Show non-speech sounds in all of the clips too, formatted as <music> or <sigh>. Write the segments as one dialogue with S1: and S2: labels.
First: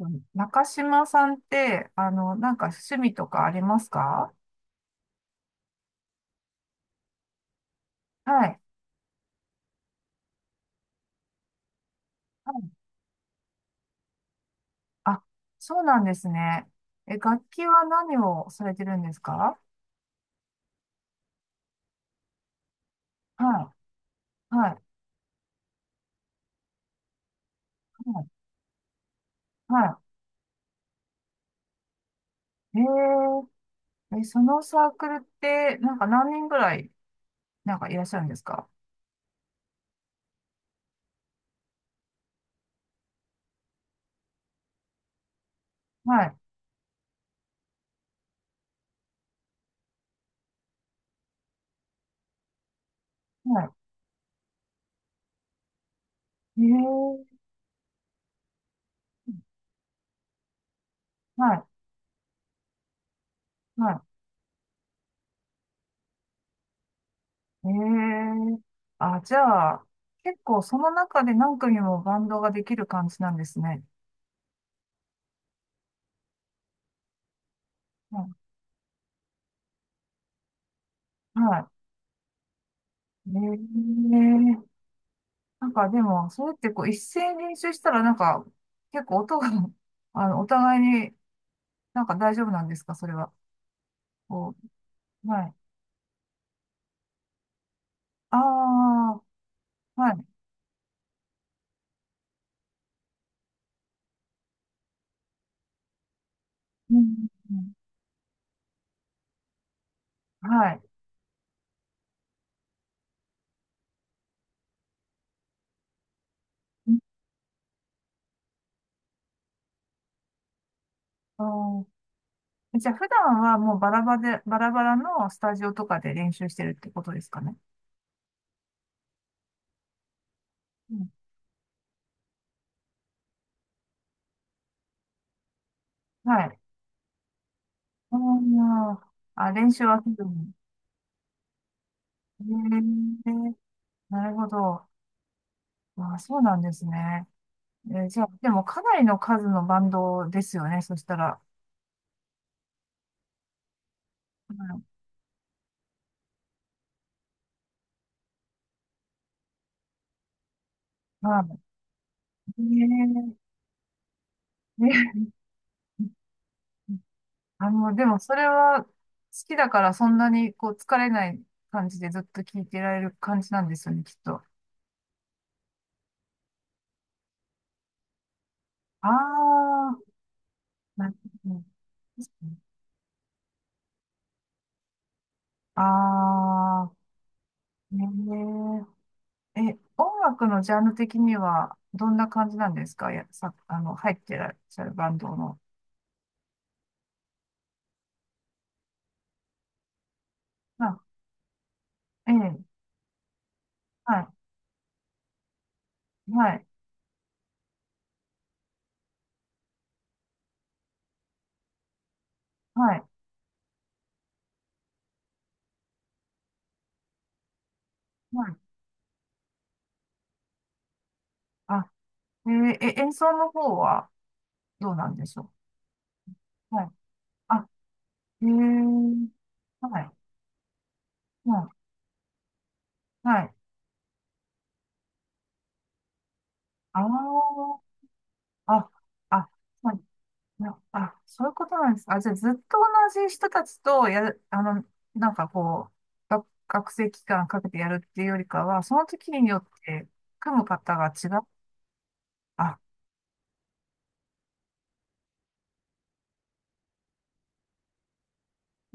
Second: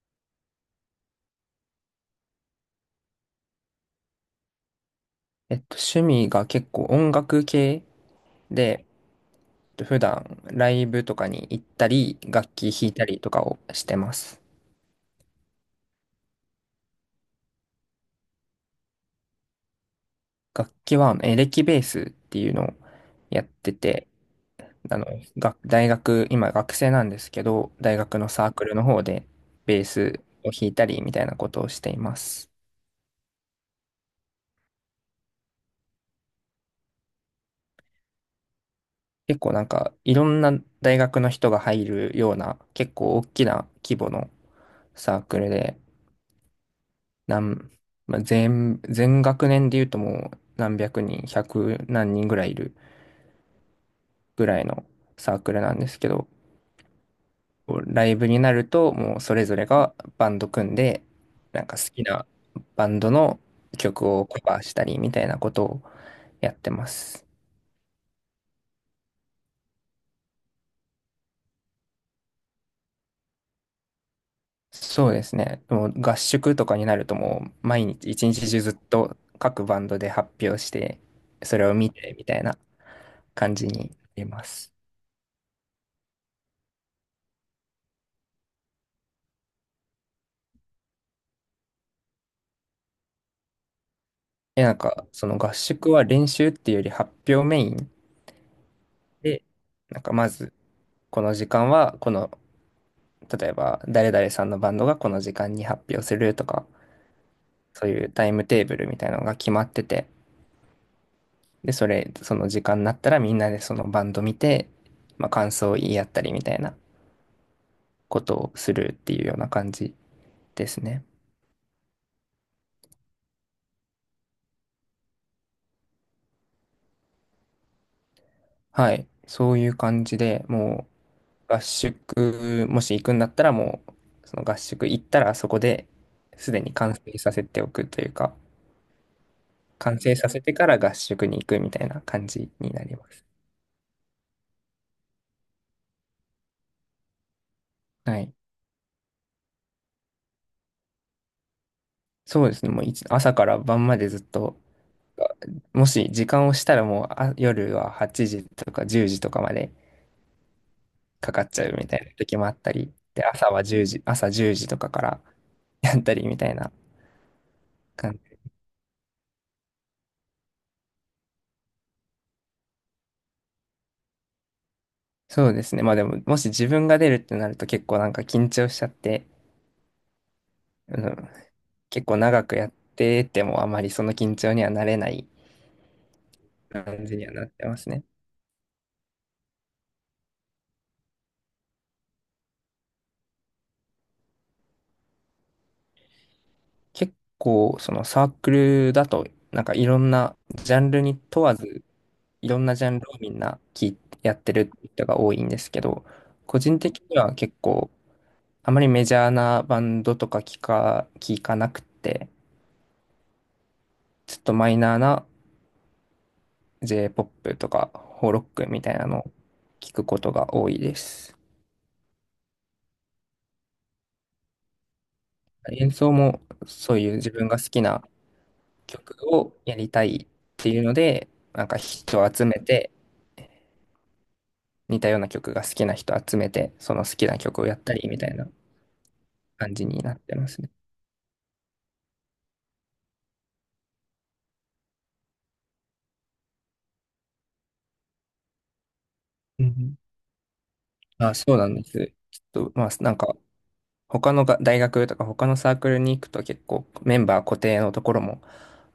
S1: うん。中島さんって、なんか趣味とかありますか？
S2: 趣味が結構音楽系
S1: はい。
S2: で、普段ライブとかに行ったり、
S1: は
S2: 楽器
S1: い。
S2: 弾いたりとかをしてます。
S1: あ、そうなんですね。え、楽器は何をされてるんですか？
S2: 楽器はエレキベースっていうのをやって
S1: は
S2: て、
S1: い。はい。
S2: あの、大学、今学生なんですけど、大学
S1: は
S2: の
S1: い。
S2: サークルの方でベー
S1: は
S2: スを弾いたりみたいなことをしています。
S1: い。そのサークルって、なんか何人ぐらい、なんかいらっしゃるんですか？
S2: 結構なんかいろんな大学の人が入るような結構大きな規模のサークルで、
S1: はい。
S2: なん、まあ、全学年で言うともう何百人、百何人ぐらいいる
S1: は
S2: ぐらいのサークルなんですけど、
S1: い。
S2: ライブになるともうそれぞれがバンド組んで、
S1: は
S2: な
S1: い。
S2: んか好きなバンドの
S1: は
S2: 曲をカバーしたりみたいなことをやってます。
S1: い。あ、じゃあ、結構その中で何組もバンドができる感じなんですね。
S2: そうですね。もう合宿とかになるともう毎日一
S1: は
S2: 日中ずっと各バンドで発表して、
S1: い。は
S2: それを
S1: い。
S2: 見てみたいな感じに
S1: ね
S2: なりま
S1: え、
S2: す。
S1: なんかでも、それってこう一斉に練習したらなんか、結構音が <laughs> お互いになんか大丈夫なんですかそれは？こ
S2: で、なんか、その
S1: は
S2: 合
S1: い。
S2: 宿は練習っていうより発表メイン
S1: あ
S2: で、な
S1: あ、
S2: ん
S1: は
S2: か
S1: い。
S2: まず、この時間は、例えば、誰々さんのバンドがこの時間に発表するとか、
S1: うん、うん。
S2: そういうタイムテーブルみたいなのが決まってて、
S1: はい。
S2: で、その時間になったらみんなでそのバンド見て、まあ、感想を言い合ったりみたいな
S1: うん。
S2: ことをするっていうような感じですね。
S1: あー、じゃあ普段はもうバラバラで、バラバラのスタジオとかで練習してるってことですかね？
S2: はい。そういう感じで、も
S1: うん、
S2: う、合宿、もし行くんだったらもう、その合宿行ったらそこで
S1: は
S2: す
S1: い。
S2: でに完成させておくという
S1: あ
S2: か、
S1: ー、あ、練習
S2: 完
S1: は普
S2: 成させ
S1: 段。
S2: てから合宿に行くみたいな感
S1: え
S2: じになります。
S1: ーなるほど。あー、そうなんですね。
S2: は
S1: じゃあ、
S2: い。
S1: でもかなりの数のバンドですよね、そしたら。
S2: そうですね。もう一朝から晩までずっ
S1: う
S2: と、
S1: ん。
S2: もし時間をしたらもう夜は8時とか10時とかまでか
S1: まあ、
S2: かっ
S1: ね
S2: ちゃうみたいな時もあったり、で、朝は10時、朝10時と
S1: え、
S2: かから
S1: <laughs> ね
S2: やったりみたいな
S1: え、で
S2: 感
S1: もそ
S2: じ。
S1: れは好きだからそんなにこう疲れない感じでずっと聴いてられる感じなんですよね、きっと。
S2: そうですね。まあでも、もし自分が出るってなると結構なんか緊張しちゃっ
S1: あ
S2: て、
S1: あ、
S2: う
S1: なる
S2: ん、
S1: ほど。
S2: 結構長くやっててもあまりその緊張にはなれない
S1: ああ、
S2: 感じにはなってますね。
S1: ねえ。え、音楽のジャンル的にはどんな感じなんですか？や、さ、あの、入ってらっしゃるバンドの。
S2: 結構そのサークルだとなんかいろんなジャンル
S1: あ、
S2: に問わず
S1: え
S2: いろ
S1: え、
S2: んなジャンルをみんな聞い
S1: はい、
S2: やってる人が多いんですけど、
S1: は
S2: 個
S1: い、
S2: 人的には結構あまりメジャーなバンドとか聞かなくて、
S1: はい、
S2: ちょっとマイナーな J-POP とかホーロ
S1: は
S2: ッ
S1: い。
S2: クみたいなのを聞くことが多いです。
S1: あ、えーえ、演奏の方はどうなんでしょ
S2: 演奏も
S1: う。はい。
S2: そういう自分が好
S1: あ、
S2: きな
S1: え
S2: 曲
S1: ー、
S2: をやり
S1: は
S2: た
S1: い。
S2: いっていうので、な
S1: は
S2: んか人を集めて、
S1: い。はい。
S2: 似たような曲が好きな人集めて、その好きな曲を
S1: あ
S2: やったりみたいな
S1: あ、あ、あ、
S2: 感じ
S1: は
S2: に
S1: い。
S2: なってますね。
S1: なあ、そういうことなんですか？あ、じゃあ、ずっと同じ人たちとやる、なんかこう、学生期間かけてやるっていうよりかは、その時によ
S2: う
S1: っ
S2: んうん。
S1: て組む方が違
S2: あ、
S1: う。
S2: そうなんです。ちょっ
S1: あ、
S2: と、まあ、なんか、他のが大学とか他のサークルに行くと結構メンバー固定のところも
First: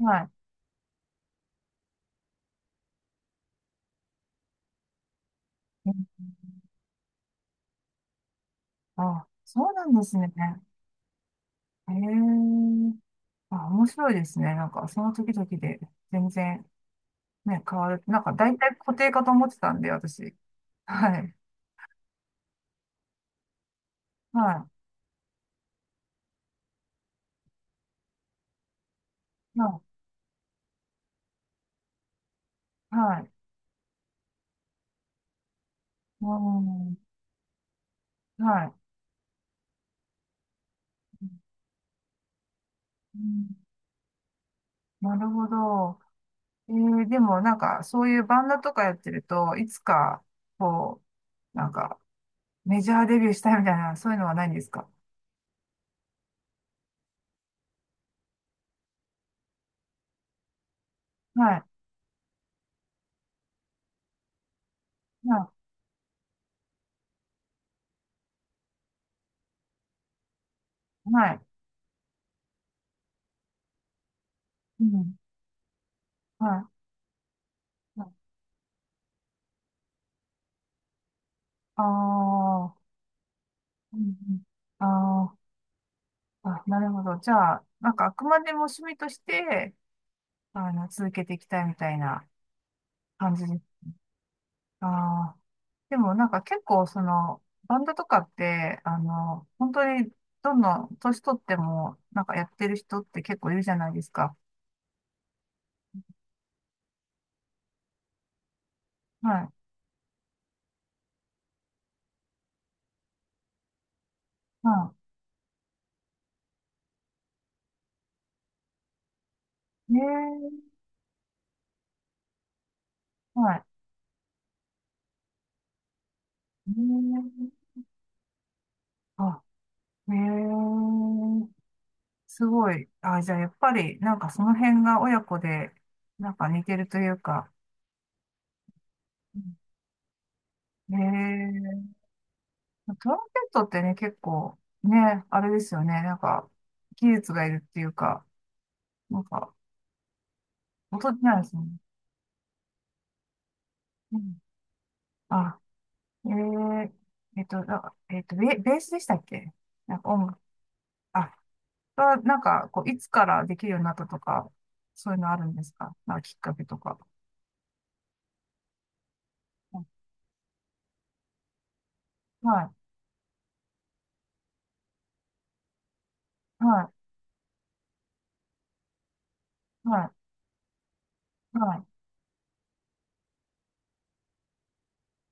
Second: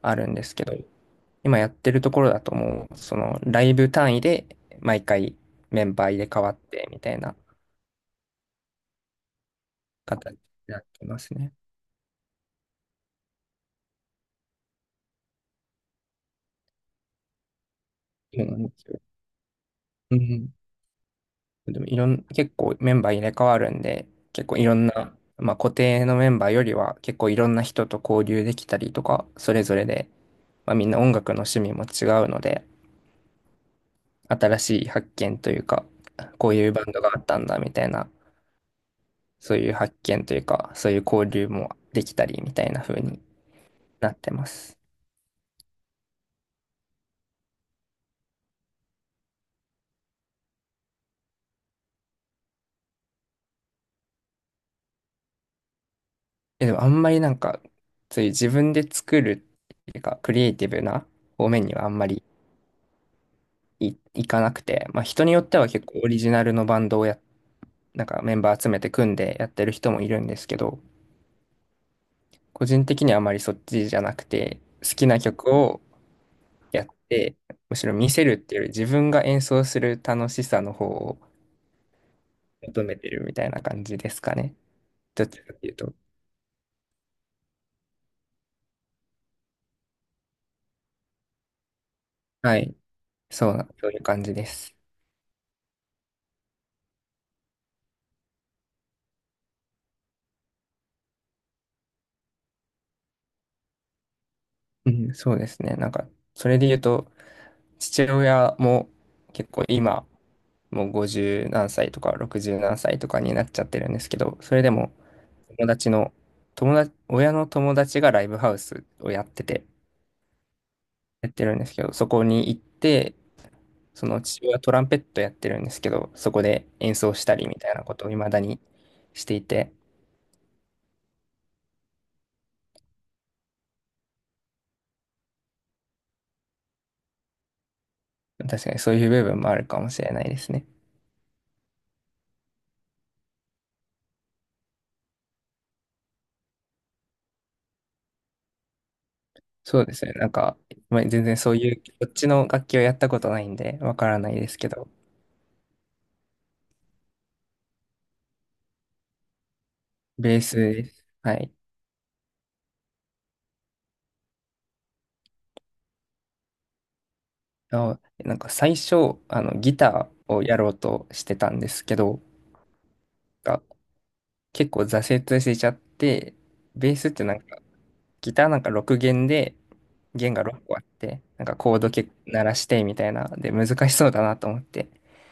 S2: ある
S1: い。
S2: んですけど、今やってるところだともう、そのライブ単位で毎回メ
S1: う
S2: ン
S1: ん。
S2: バー入れ替わってみたいな
S1: あ、そうなんです
S2: 形
S1: ね。
S2: になってますね。
S1: えー、あ、面白いですね。なんか、その時々で全然。ね、変わる。なんか
S2: そうな
S1: 大
S2: んで
S1: 体
S2: す
S1: 固
S2: よ。
S1: 定かと思ってたんで、
S2: う
S1: 私。
S2: ん。
S1: はい。
S2: でもいろん、結構メンバー入れ替わるんで、結構い
S1: は
S2: ろんな、まあ、固定のメンバーよりは結構いろんな人と交流できたりとか、そ
S1: い。
S2: れ
S1: は
S2: ぞ
S1: い。
S2: れで、まあ、みんな音楽の趣味も違うので、
S1: はい。
S2: 新しい発見というか、
S1: う
S2: こういうバンド
S1: ん。
S2: があったんだみたいな、
S1: はい。
S2: そういう発見というか、そういう交流もできたりみたいな風
S1: う
S2: に
S1: ん。
S2: なってます。
S1: なるほど。でもなんか、そういうバンドとかやってると、いつか、こう、なんか、メジャーデビューしたいみたいな、そういうのはないんですか？
S2: でもあんまりなんか、そういう自分で作るっていうか、クリエイティブな
S1: は
S2: 方
S1: い。
S2: 面にはあんまりいかなくて、まあ、人によっ
S1: は
S2: ては結構オリジナルのバンドをなんかメンバー集めて組んでやってる人もいるんですけど、
S1: い。はい。
S2: 個人的にはあまりそっちじゃなくて、
S1: う
S2: 好き
S1: ん。
S2: な曲を
S1: は
S2: やって、むしろ
S1: い。
S2: 見せるっていうより自分が演奏する楽しさの方を
S1: あ
S2: 求
S1: あ、
S2: めてるみたいな感
S1: う
S2: じで
S1: ん。
S2: すかね。どっ
S1: あー、
S2: ちかっていうと。
S1: あ、なるほど。じゃあ、なんか、あくまでも趣味として、続けていきたいみたいな
S2: はい。
S1: 感じ。
S2: そうな、そういう感じです。
S1: ああ、でもなんか結構バンドとかって、本当にどんどん年取っても、なんかやってる人って結構いるじゃないですか。
S2: うん、そうですね。なんか、それで言うと、父親も
S1: はい。
S2: 結構今、もう50何歳とか60何歳とかになっちゃってるんですけど、それで
S1: は
S2: も、友達の、友達、親の友達がライブハウスをやってて、
S1: い。ね
S2: やってるんですけど、そこに行って、
S1: え、はい。
S2: その父親はトランペットやってるんですけど、そこで
S1: ね
S2: 演奏したりみ
S1: え、
S2: たいなことを未だにして
S1: あ、
S2: いて、
S1: ねえ、すごい。あ、じゃあやっぱり、なんかその辺が親子で、なんか似てるというか。
S2: 確かにそういう部
S1: う
S2: 分もあ
S1: ん。
S2: るかもしれないですね。
S1: ねえ、トランペットってね、結構、ね、あれですよね。なんか、技術がいるっていうか、なんか、
S2: そうですね。なんか、まあ、
S1: 音じ
S2: 全
S1: ゃ
S2: 然
S1: ないで
S2: そ
S1: す
S2: う
S1: ね。
S2: いう、こっちの楽器をやったことないんで、わか
S1: う
S2: らない
S1: ん。
S2: ですけど、
S1: あ、えー、えっと、なえっと、ベースでしたっけ？なんか音
S2: ベ
S1: 楽、
S2: ースです。
S1: あ、
S2: はい。
S1: なんか、こう、いつからできるようになったとか、そういうのあるんですか？なんかきっかけとか。
S2: あ、なんか最初、ギ
S1: は
S2: ターをやろうとしてたんですけど、
S1: い、
S2: が結構挫折しちゃって、
S1: は
S2: ベースってなんか、ギターなんか6弦で、
S1: い、は
S2: 弦が6個あって、なんか
S1: い、は
S2: コード
S1: い。
S2: け鳴らしてみたいな、で、難しそうだなと思って。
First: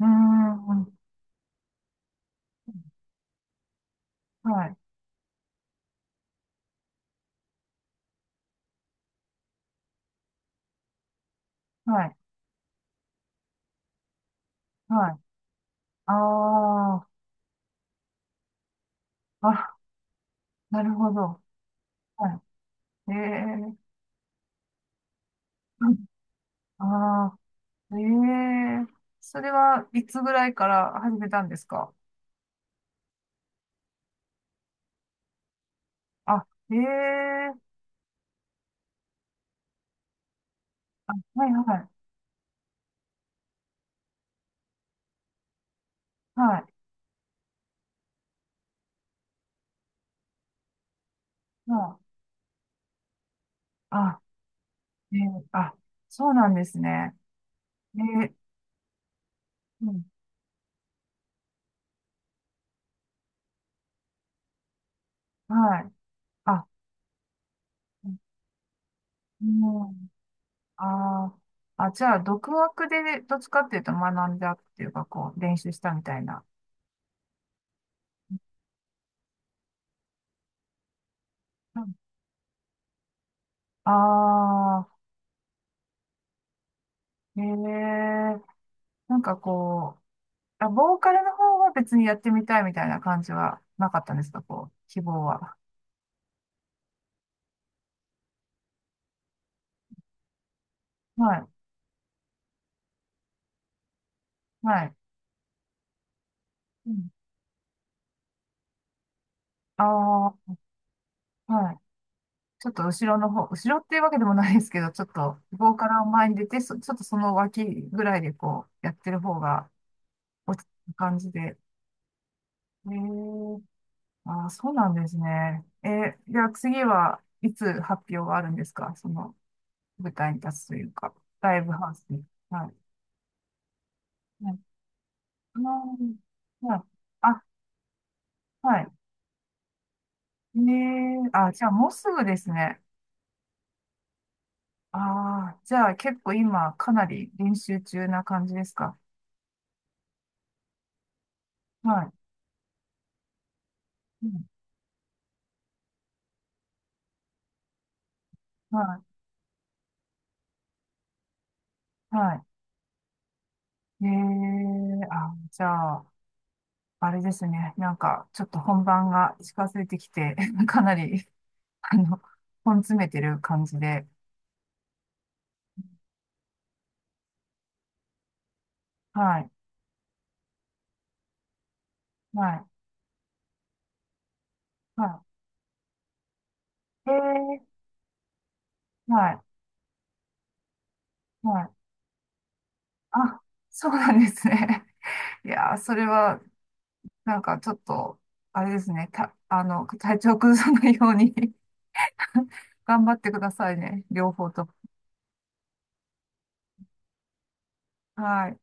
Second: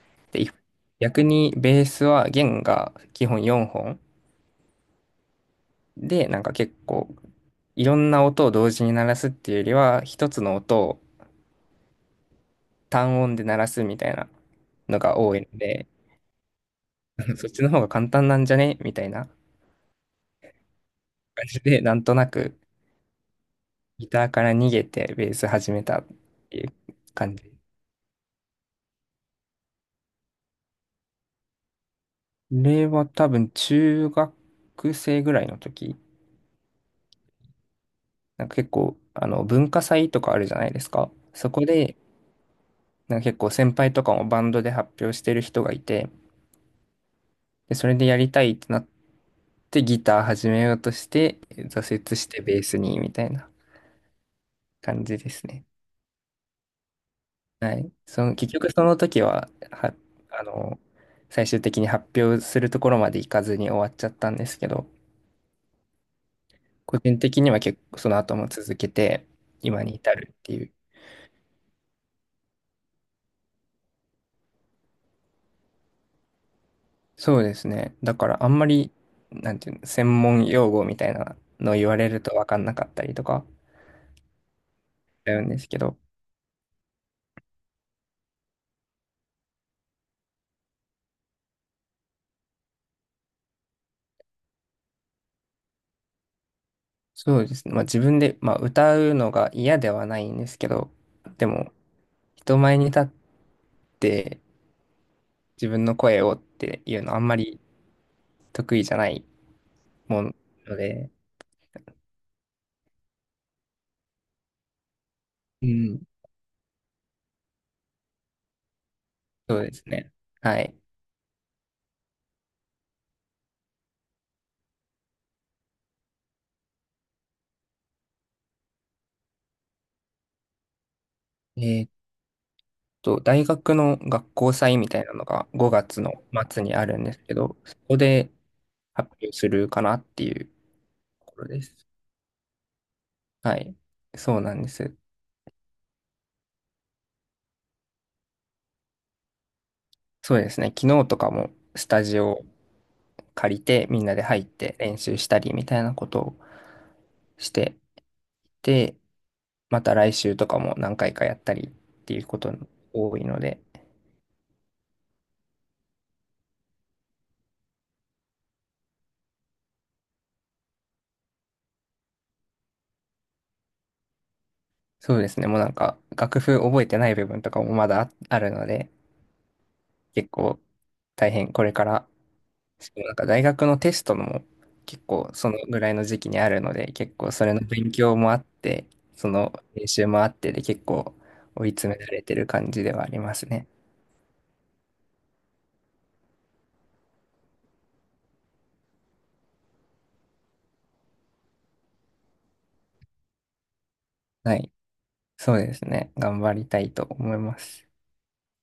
S1: うー
S2: で、
S1: ん、
S2: 逆にベースは弦が基本4本
S1: はい、
S2: で、なんか結構、いろんな音を同時に鳴らすっていうよりは、一つの音を
S1: はい、
S2: 単音で鳴らすみたいなの
S1: は
S2: が
S1: い。
S2: 多いので、
S1: ああ、
S2: <laughs> そっちの方が簡単なんじゃねみたいな
S1: あ、なるほど。
S2: 感じで、なんとな
S1: は
S2: く
S1: い。ええ。
S2: ギターから逃げてベース始めたっ
S1: <laughs>
S2: ていう
S1: あ
S2: 感じ。こ
S1: あ。ええ。それはいつぐらいから始めたんですか？
S2: れは多分中学生ぐらいの時、
S1: あ、ええ、
S2: なんか結構文化祭とかあるじゃないですか。
S1: あ、は
S2: そ
S1: い、
S2: こ
S1: は
S2: で
S1: い、
S2: なんか結構先輩とかもバンドで発表してる人がいて、
S1: はい。
S2: で、それでやりたいってなってギター始めようとして
S1: あ
S2: 挫折してベースにみたいな
S1: あ、
S2: 感じですね。
S1: あ、そうなんですね。
S2: はい。
S1: えー
S2: 結局その時は、
S1: うん、
S2: あの、最終的に発表するところまで行かずに終わっちゃったんですけど、
S1: はい。あ、
S2: 個人的には結構その後も続けて、
S1: う
S2: 今に
S1: ん、
S2: 至るっていう。
S1: あー、あ、じゃあ、独学でどっちかっていうと学んだっていうか、こう、練習したみたいな。
S2: そうですね。だからあんまり、なんていうの、専門用語みたいなのを
S1: う
S2: 言
S1: ん。
S2: われると分かんなかったりとか、
S1: ああ
S2: だうんですけど、
S1: ー、なんかこう、あ、ボーカルの方は別にやってみたいみたいな感じはなかったんですか、こう、希望は？
S2: そうですね。まあ自分で、まあ歌うのが嫌ではないんですけど、
S1: は
S2: で
S1: い、
S2: も人前に立って
S1: はい。
S2: 自分の声をって
S1: う
S2: いう
S1: ん、
S2: のはあんまり得意じゃないもの
S1: あ
S2: で、
S1: あ、はい。ちょっと後ろの方、後ろっていうわけでもないですけど、ちょっと
S2: う
S1: 棒か
S2: ん、
S1: ら前に出て、ちょっとその脇ぐらいでこうやってる方
S2: そう
S1: が
S2: ですね。
S1: 落
S2: は
S1: ち
S2: い。
S1: 着く感じで。へえー。あー、そうなんですね。じゃあ次はいつ発表があるんですか？その舞台に立つというか、ライブ
S2: え
S1: ハウ
S2: ー
S1: スに。は
S2: 大学の学
S1: い。は
S2: 校
S1: い。
S2: 祭みたいなのが
S1: あ
S2: 5月の末
S1: ー。
S2: に
S1: はい。
S2: あるんですけ
S1: あ、
S2: ど、そこで
S1: はい。
S2: 発表するかなっていうと
S1: ねえ、
S2: ころ
S1: あ、
S2: で
S1: じゃあ
S2: す。
S1: もうすぐですね。
S2: はい。そうなんです。
S1: ああ、じゃあ結構今かなり練習中な感じですか？
S2: そうですね。昨日とかもス
S1: は
S2: タ
S1: い。
S2: ジオ借りてみんなで
S1: う
S2: 入っ
S1: ん。
S2: て練習したりみたいなことをして
S1: は
S2: て、
S1: い。
S2: また来週とかも何回かやったりって
S1: は
S2: いうこ
S1: い。
S2: とが多いので、
S1: ええ。あ、じゃあ、あれですね。なんか、ちょっと本番が近づいてきて、<laughs> かなり、あの、本詰めてる感じで。
S2: そうですね。もうなんか楽譜覚えてない部分とかもまだあるので、
S1: はい、
S2: 結構大変これから
S1: はい、
S2: なんか大学のテストも結
S1: は
S2: 構そのぐらいの時期にあるので、結構それの
S1: い。ええ。
S2: 勉強もあって、そ
S1: はい、
S2: の練習もあってで結構
S1: は
S2: 追い
S1: い。
S2: 詰められてる感じではありま
S1: あ、
S2: すね。
S1: そうなんですね。<laughs> いやー、それは、なんか、ちょっと、あれですね。た、あの、体調崩さないように <laughs> 頑張ってくださいね。両方
S2: は
S1: と
S2: い。
S1: も。
S2: そうですね。頑張りたいと思います。
S1: はい。